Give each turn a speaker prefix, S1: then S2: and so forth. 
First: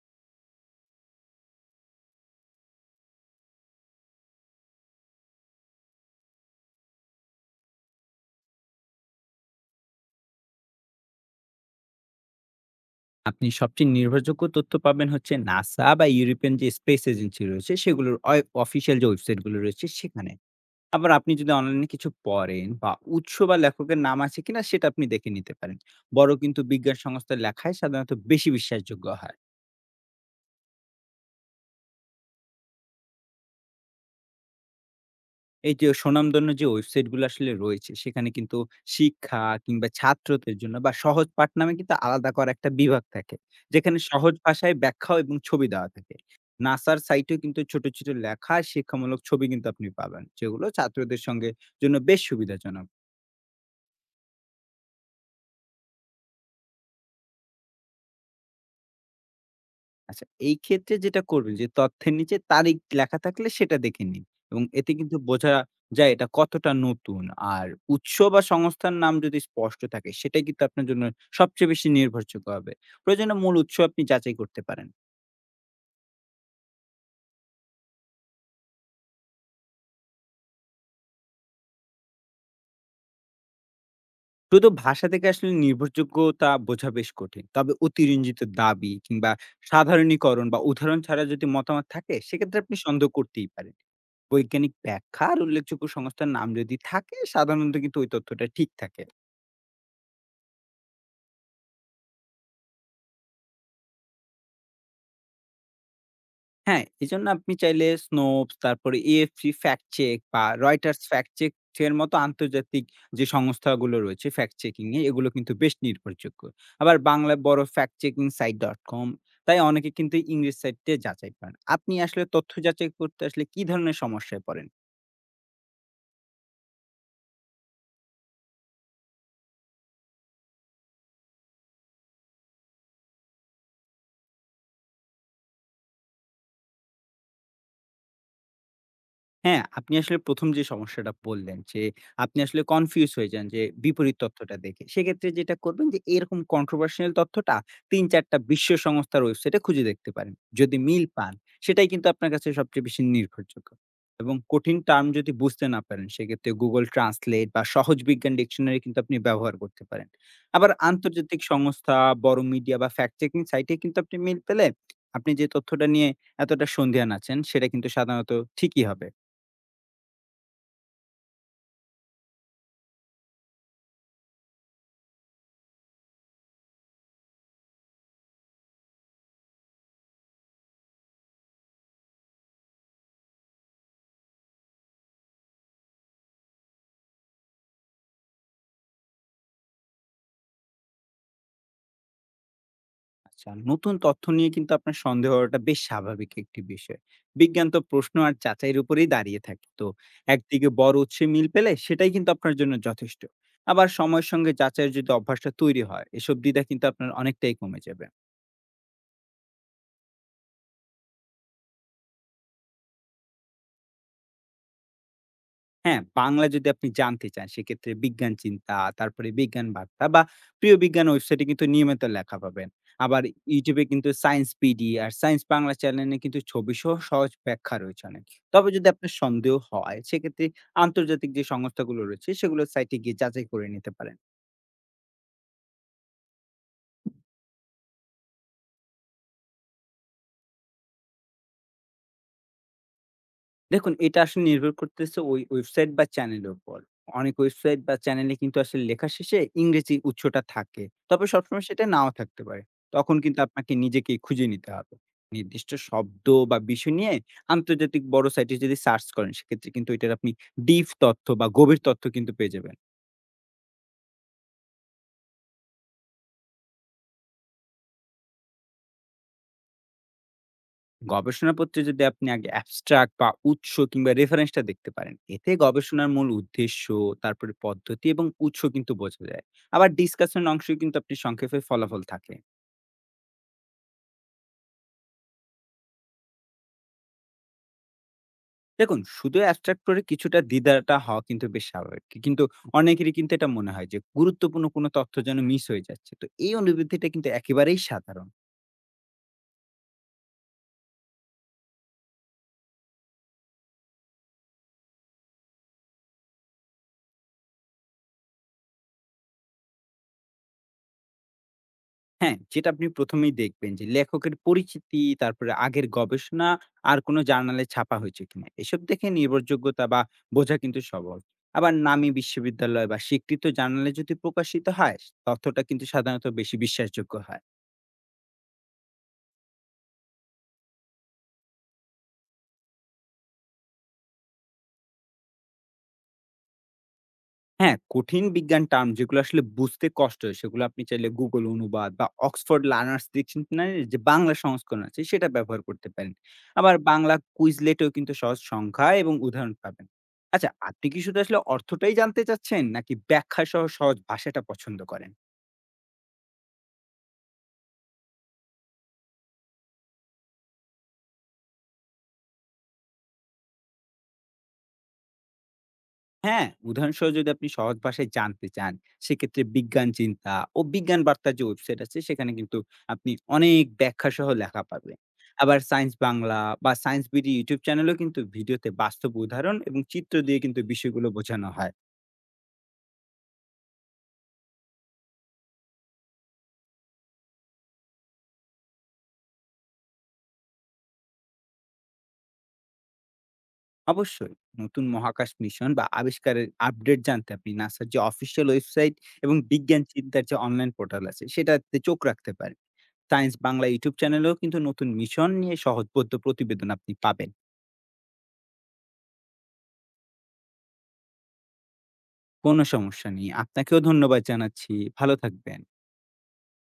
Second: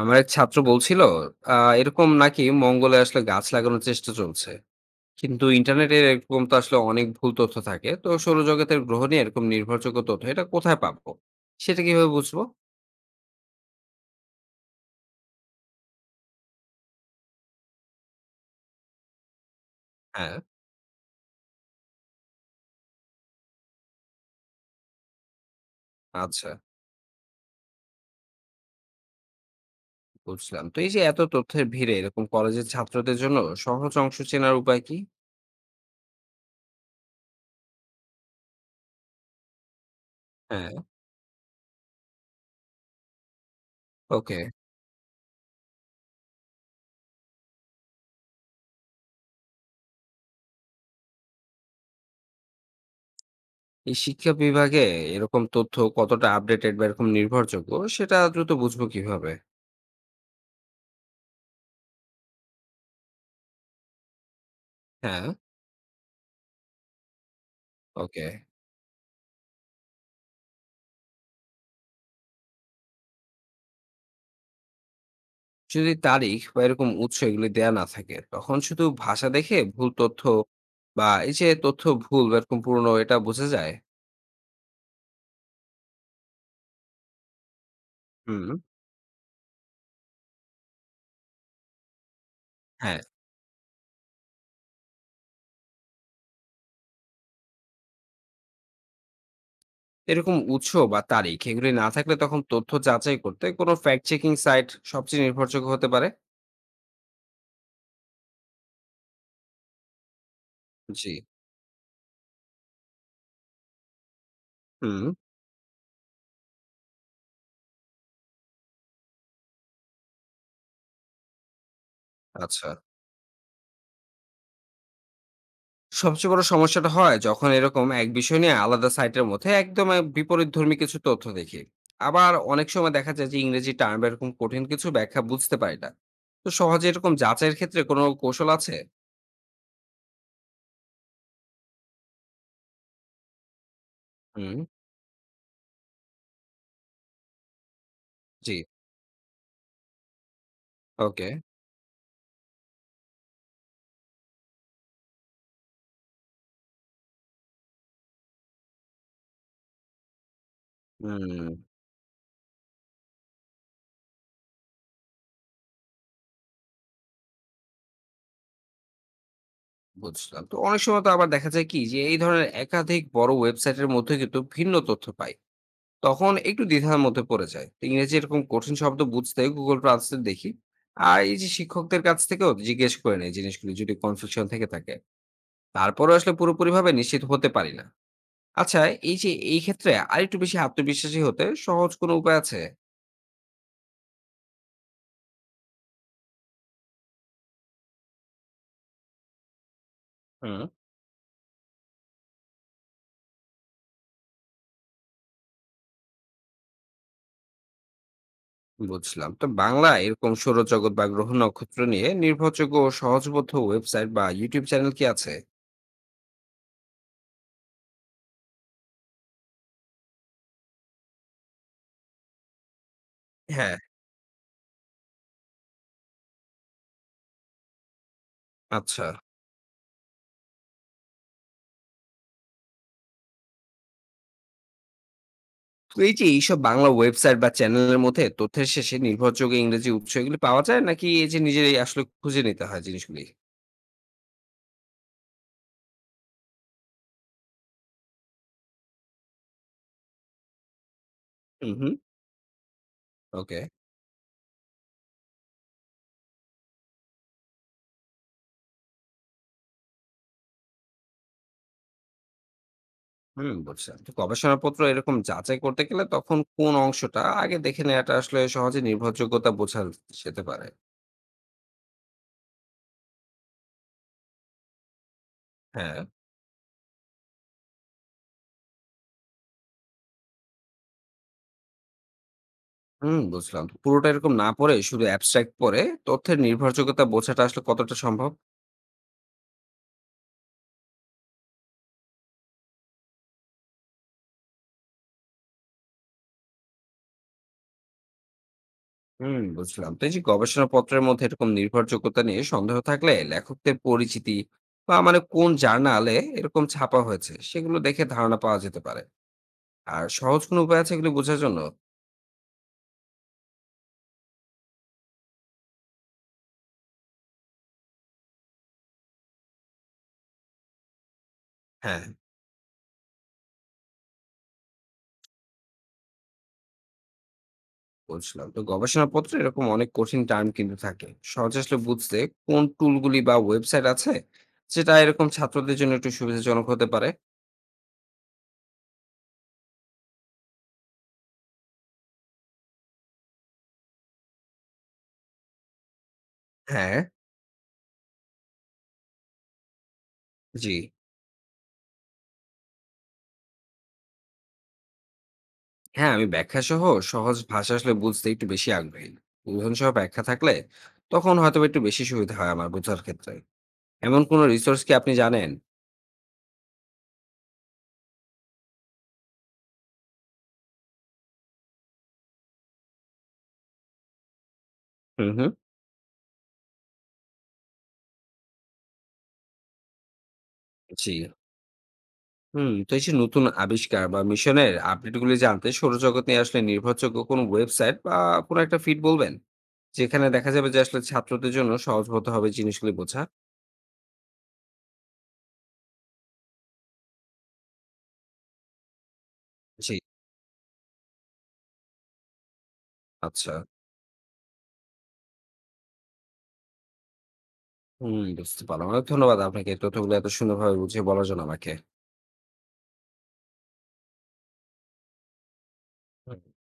S1: আমার এক ছাত্র বলছিল এরকম নাকি মঙ্গলে আসলে গাছ লাগানোর চেষ্টা চলছে। কিন্তু ইন্টারনেটে এরকম তো আসলে অনেক ভুল তথ্য থাকে, তো সৌরজগতের গ্রহ নিয়ে এরকম নির্ভরযোগ্য তথ্য এটা কোথায় পাবো? সেটা কিভাবে বুঝবো?
S2: আপনি সবচেয়ে নির্ভরযোগ্য তথ্য পাবেন হচ্ছে নাসা বা ইউরোপিয়ান যে স্পেস এজেন্সি রয়েছে সেগুলোর অফিসিয়াল যে ওয়েবসাইটগুলো রয়েছে সেখানে।
S1: হ্যাঁ।
S2: আবার আপনি যদি অনলাইনে কিছু পড়েন বা উৎস বা লেখকের নাম আছে কিনা সেটা আপনি দেখে নিতে পারেন। বড়
S1: আচ্ছা,
S2: কিন্তু বিজ্ঞান সংস্থার লেখায় সাধারণত বেশি বিশ্বাসযোগ্য হয়।
S1: বুঝলাম। তো এই যে এত তথ্যের ভিড়ে এরকম কলেজের ছাত্রদের জন্য সহজ অংশ চেনার উপায় কি?
S2: এই যে স্বনামধন্য যে ওয়েবসাইটগুলো আসলে রয়েছে, সেখানে কিন্তু শিক্ষা কিংবা ছাত্রদের
S1: হ্যাঁ।
S2: জন্য বা সহজ পাঠ নামে কিন্তু আলাদা করা একটা বিভাগ থাকে। যেখানে সহজ
S1: ওকে।
S2: ভাষায় ব্যাখ্যা এবং ছবি দেওয়া থাকে। নাসার সাইটেও কিন্তু ছোট, ছোট লেখা শিক্ষামূলক ছবি কিন্তু আপনি পাবেন। যেগুলো ছাত্রদের সঙ্গে জন্য বেশ সুবিধাজনক।
S1: এই শিক্ষা বিভাগে এরকম তথ্য কতটা আপডেটেড বা এরকম নির্ভরযোগ্য, সেটা দ্রুত বুঝবো কিভাবে?
S2: আচ্ছা, এই ক্ষেত্রে যেটা করবেন যে তথ্যের নিচে তারিখ লেখা থাকলে সেটা দেখে নিন এবং এতে কিন্তু
S1: হ্যাঁ।
S2: বোঝা যায় এটা কতটা নতুন। আর উৎস
S1: ওকে।
S2: বা সংস্থার নাম যদি স্পষ্ট থাকে সেটাই কিন্তু আপনার জন্য সবচেয়ে বেশি নির্ভরযোগ্য হবে। প্রয়োজনে মূল উৎস আপনি যাচাই করতে পারেন।
S1: যদি তারিখ বা এরকম উৎস এগুলি দেয়া না থাকে, তখন শুধু ভাষা দেখে ভুল তথ্য বা এই যে তথ্য ভুল বা এরকম পুরনো, এটা বোঝা যায়?
S2: শুধু ভাষা থেকে আসলে নির্ভরযোগ্যতা বোঝা বেশ কঠিন। তবে অতিরঞ্জিত
S1: হুম।
S2: দাবি কিংবা সাধারণীকরণ বা উদাহরণ ছাড়া যদি মতামত থাকে সেক্ষেত্রে আপনি
S1: হ্যাঁ।
S2: সন্দেহ করতেই পারেন। বৈজ্ঞানিক ব্যাখ্যা আর উল্লেখযোগ্য সংস্থার নাম যদি থাকে সাধারণত কিন্তু ওই তথ্যটা ঠিক থাকে।
S1: এরকম উৎস বা তারিখ এগুলি না থাকলে তখন তথ্য যাচাই করতে কোনো ফ্যাক্ট চেকিং সাইট সবচেয়ে নির্ভরযোগ্য হতে পারে?
S2: হ্যাঁ, এজন্য আপনি চাইলে Snopes তারপরে AFC Fact Check বা Reuters
S1: জি।
S2: Fact Check এর মতো আন্তর্জাতিক যে সংস্থাগুলো রয়েছে ফ্যাক্ট চেকিং এ
S1: হুম।
S2: এগুলো কিন্তু বেশ নির্ভরযোগ্য। আবার বাংলায় বড় fact checking site .com তাই অনেকে কিন্তু ইংরেজি সাইটে যাচাই পান। আপনি আসলে তথ্য
S1: আচ্ছা,
S2: যাচাই করতে আসলে কি ধরনের সমস্যায় পড়েন?
S1: সবচেয়ে বড় সমস্যাটা হয় যখন এরকম এক বিষয় নিয়ে আলাদা সাইটের মধ্যে একদম বিপরীত ধর্মী কিছু তথ্য দেখি। আবার অনেক সময় দেখা যায় যে ইংরেজি টার্ম এরকম কঠিন কিছু ব্যাখ্যা বুঝতে পারি না। তো সহজে এরকম যাচাইয়ের ক্ষেত্রে কোনো কৌশল আছে?
S2: হ্যাঁ, আপনি আসলে ১ম যে সমস্যাটা বললেন যে, আপনি আসলে কনফিউজ হয়ে যান যে বিপরীত তথ্যটা
S1: হুম।
S2: দেখে। সেক্ষেত্রে যেটা করবেন যে এরকম কন্ট্রোভার্সিয়াল তথ্যটা ৩-৪ টা
S1: জি।
S2: বিশ্ব সংস্থার ওয়েবসাইটে খুঁজে দেখতে পারেন। যদি মিল
S1: ওকে।
S2: পান, সেটাই কিন্তু আপনার কাছে সবচেয়ে বেশি নির্ভরযোগ্য। এবং কঠিন টার্ম যদি বুঝতে না পারেন, সেক্ষেত্রে Google Translate বা সহজ বিজ্ঞান ডিকশনারি কিন্তু আপনি ব্যবহার করতে পারেন। আবার আন্তর্জাতিক
S1: হুম,
S2: সংস্থা, বড় মিডিয়া বা ফ্যাক্ট চেকিং সাইটে কিন্তু আপনি মিল পেলে, আপনি যে তথ্যটা নিয়ে এতটা সন্দিহান আছেন, সেটা কিন্তু সাধারণত ঠিকই হবে।
S1: বুঝলাম। তো অনেক সময় তো আবার দেখা যায় কি যে এই ধরনের একাধিক বড় ওয়েবসাইটের মধ্যে কিন্তু ভিন্ন তথ্য পাই, তখন একটু দ্বিধার মধ্যে পড়ে যায়। তো ইংরেজি এরকম কঠিন শব্দ বুঝতে Google Translate দেখি। আর এই যে শিক্ষকদের কাছ থেকেও জিজ্ঞেস করে নেই জিনিসগুলি যদি কনফিউশন থেকে থাকে। তারপরেও আসলে পুরোপুরিভাবে নিশ্চিত হতে পারি না। আচ্ছা, এই যে এই ক্ষেত্রে আরেকটু বেশি আত্মবিশ্বাসী হতে সহজ কোনো উপায় আছে?
S2: আচ্ছা, নতুন তথ্য নিয়ে কিন্তু আপনার সন্দেহ হওয়াটা বেশ স্বাভাবিক একটি বিষয়। বিজ্ঞান তো প্রশ্ন আর যাচাইয়ের উপরেই দাঁড়িয়ে থাকে। তো
S1: হুম।
S2: একদিকে বড় উৎসে মিল পেলে সেটাই কিন্তু আপনার জন্য যথেষ্ট। আবার সময়ের সঙ্গে যাচাইয়ের যদি অভ্যাসটা তৈরি হয়, এসব দ্বিধা কিন্তু আপনার অনেকটাই কমে যাবে।
S1: বুঝলাম। তো বাংলা এরকম সৌরজগৎ বা গ্রহ নক্ষত্র নিয়ে নির্ভরযোগ্য ও সহজবোধ্য ওয়েবসাইট বা YouTube চ্যানেল কি আছে?
S2: হ্যাঁ, বাংলা যদি আপনি জানতে চান সেক্ষেত্রে বিজ্ঞান চিন্তা, তারপরে বিজ্ঞান বার্তা বা প্রিয় বিজ্ঞান ওয়েবসাইটে কিন্তু নিয়মিত লেখা পাবেন। আবার
S1: হ্যাঁ।
S2: YouTube এ কিন্তু সায়েন্স পিডি আর সায়েন্স বাংলা চ্যানেলে কিন্তু ছবিসহ সহজ ব্যাখ্যা রয়েছে অনেক। তবে যদি
S1: আচ্ছা।
S2: আপনার সন্দেহ হয় সেক্ষেত্রে আন্তর্জাতিক যে সংস্থাগুলো রয়েছে সেগুলোর সাইটে গিয়ে যাচাই করে নিতে পারেন।
S1: তো এই যে এইসব বাংলা ওয়েবসাইট বা চ্যানেলের মধ্যে তথ্যের শেষে নির্ভরযোগ্য ইংরেজি উৎস এগুলি পাওয়া যায়, নাকি এই যে নিজেরাই আসলে খুঁজে নিতে হয় জিনিসগুলি?
S2: দেখুন, এটা আসলে নির্ভর করতেছে ওই ওয়েবসাইট বা চ্যানেলের উপর। অনেক ওয়েবসাইট বা চ্যানেলে কিন্তু আসলে লেখা শেষে ইংরেজি উচ্চটা থাকে। তবে সবসময়
S1: হুম
S2: সেটা
S1: হুম।
S2: নাও থাকতে পারে। তখন কিন্তু
S1: ওকে।
S2: আপনাকে নিজেকেই খুঁজে নিতে হবে। নির্দিষ্ট শব্দ বা বিষয় নিয়ে আন্তর্জাতিক বড় সাইটে যদি সার্চ করেন, সেক্ষেত্রে কিন্তু এটার আপনি ডিপ তথ্য বা গভীর তথ্য কিন্তু পেয়ে যাবেন।
S1: হুম, বুঝলাম। তো গবেষণাপত্র এরকম যাচাই করতে গেলে তখন কোন অংশটা আগে দেখে নেওয়াটা আসলে সহজে নির্ভরযোগ্যতা বোঝা যেতে পারে?
S2: গবেষণাপত্রে যদি আপনি আগে অ্যাবস্ট্রাক্ট বা উৎস কিংবা রেফারেন্সটা দেখতে পারেন এতে
S1: হ্যাঁ।
S2: গবেষণার মূল উদ্দেশ্য তারপরে পদ্ধতি এবং উৎস কিন্তু বোঝা যায়। আবার ডিসকাশন অংশ কিন্তু আপনি সংক্ষেপে ফলাফল থাকে।
S1: হুম, বুঝলাম। পুরোটা এরকম না পড়ে শুধু অ্যাবস্ট্রাক্ট পড়ে তথ্যের নির্ভরযোগ্যতা বোঝাটা আসলে কতটা সম্ভব?
S2: দেখুন শুধু অ্যাবস্ট্রাক্ট পড়ে কিছুটা দ্বিধাটা হওয়া কিন্তু বেশ স্বাভাবিক কিন্তু অনেকেরই কিন্তু এটা মনে হয় যে গুরুত্বপূর্ণ কোনো তথ্য যেন মিস হয়ে যাচ্ছে, তো এই অনুভূতিটা কিন্তু একেবারেই সাধারণ।
S1: হুম, বুঝলাম। তো এই যে গবেষণাপত্রের মধ্যে এরকম নির্ভরযোগ্যতা নিয়ে সন্দেহ থাকলে লেখকদের পরিচিতি বা মানে কোন জার্নালে এরকম ছাপা হয়েছে সেগুলো দেখে ধারণা পাওয়া যেতে পারে। আর সহজ কোনো উপায় আছে এগুলো বোঝার জন্য?
S2: হ্যাঁ, যেটা আপনি ১ম এই দেখবেন যে লেখকের পরিচিতি, তারপরে আগের গবেষণা আর কোনো জার্নালে ছাপা হয়েছে কিনা। এসব দেখে নির্ভরযোগ্যতা বা বোঝা কিন্তু সহজ। আবার
S1: হ্যাঁ।
S2: নামী বিশ্ববিদ্যালয় বা স্বীকৃত জার্নালে যদি প্রকাশিত হয়, তথ্যটা কিন্তু সাধারণত বেশি বিশ্বাসযোগ্য হয়।
S1: বুঝলাম। তো গবেষণাপত্রে এরকম অনেক কঠিন টার্ম কিন্তু থাকে, সহজ আসলে বুঝতে কোন টুলগুলি বা ওয়েবসাইট আছে যেটা এরকম ছাত্রদের জন্য একটু সুবিধাজনক হতে পারে?
S2: হ্যাঁ, কঠিন বিজ্ঞান টার্ম যেগুলো আসলে বুঝতে কষ্ট হয়, সেগুলো আপনি চাইলে Google অনুবাদ বা Oxford Learners Dictionary এর যে বাংলা সংস্করণ আছে, সেটা ব্যবহার করতে পারেন। আবার
S1: হ্যাঁ।
S2: বাংলা কুইজলেটেও কিন্তু সহজ সংখ্যা এবং উদাহরণ পাবেন। আচ্ছা,
S1: জি।
S2: আপনি কি শুধু আসলে অর্থটাই জানতে চাচ্ছেন, নাকি ব্যাখ্যা সহ সহজ ভাষাটা পছন্দ করেন?
S1: হ্যাঁ, আমি ব্যাখ্যা সহ সহজ ভাষা আসলে বুঝতে একটু বেশি আগ্রহী। উদাহরণ সহ ব্যাখ্যা থাকলে তখন হয়তো একটু বেশি সুবিধা হয় আমার বোঝার ক্ষেত্রে। এমন কোনো রিসোর্স কি আপনি জানেন?
S2: হ্যাঁ উদাহরণসহ যদি আপনি সহজ ভাষায় জানতে চান সেক্ষেত্রে বিজ্ঞান চিন্তা ও বিজ্ঞান বার্তা যে ওয়েবসাইট আছে সেখানে কিন্তু আপনি অনেক ব্যাখ্যা সহ লেখা পাবেন।
S1: হুম হুম।
S2: আবার সায়েন্স বাংলা বা সায়েন্স বিডি ইউটিউব চ্যানেলেও কিন্তু ভিডিওতে বাস্তব উদাহরণ এবং চিত্র দিয়ে কিন্তু বিষয়গুলো
S1: জি।
S2: বোঝানো হয়।
S1: হুম, তো এই যে নতুন আবিষ্কার বা মিশনের আপডেটগুলি জানতে সৌরজগৎ নিয়ে আসলে নির্ভরযোগ্য কোনো ওয়েবসাইট বা কোনো একটা ফিড বলবেন, যেখানে দেখা যাবে যে আসলে ছাত্রদের জন্য সহজ হতে হবে জিনিসগুলি বোঝা?
S2: অবশ্যই নতুন মহাকাশ মিশন বা আবিষ্কারের আপডেট জানতে আপনি নাসার যে অফিসিয়াল ওয়েবসাইট এবং বিজ্ঞান
S1: জি।
S2: চিন্তার যে অনলাইন পোর্টাল আছে সেটাতে চোখ রাখতে পারেন। সায়েন্স
S1: আচ্ছা।
S2: বাংলা ইউটিউব চ্যানেলেও কিন্তু নতুন মিশন নিয়ে সহজবোধ্য প্রতিবেদন আপনি পাবেন।
S1: হুম, বুঝতে পারলাম। অনেক ধন্যবাদ আপনাকে এই তথ্যগুলো এত সুন্দরভাবে বুঝিয়ে বলার জন্য আমাকে।
S2: কোনো সমস্যা নেই। আপনাকেও ধন্যবাদ জানাচ্ছি। ভালো থাকবেন।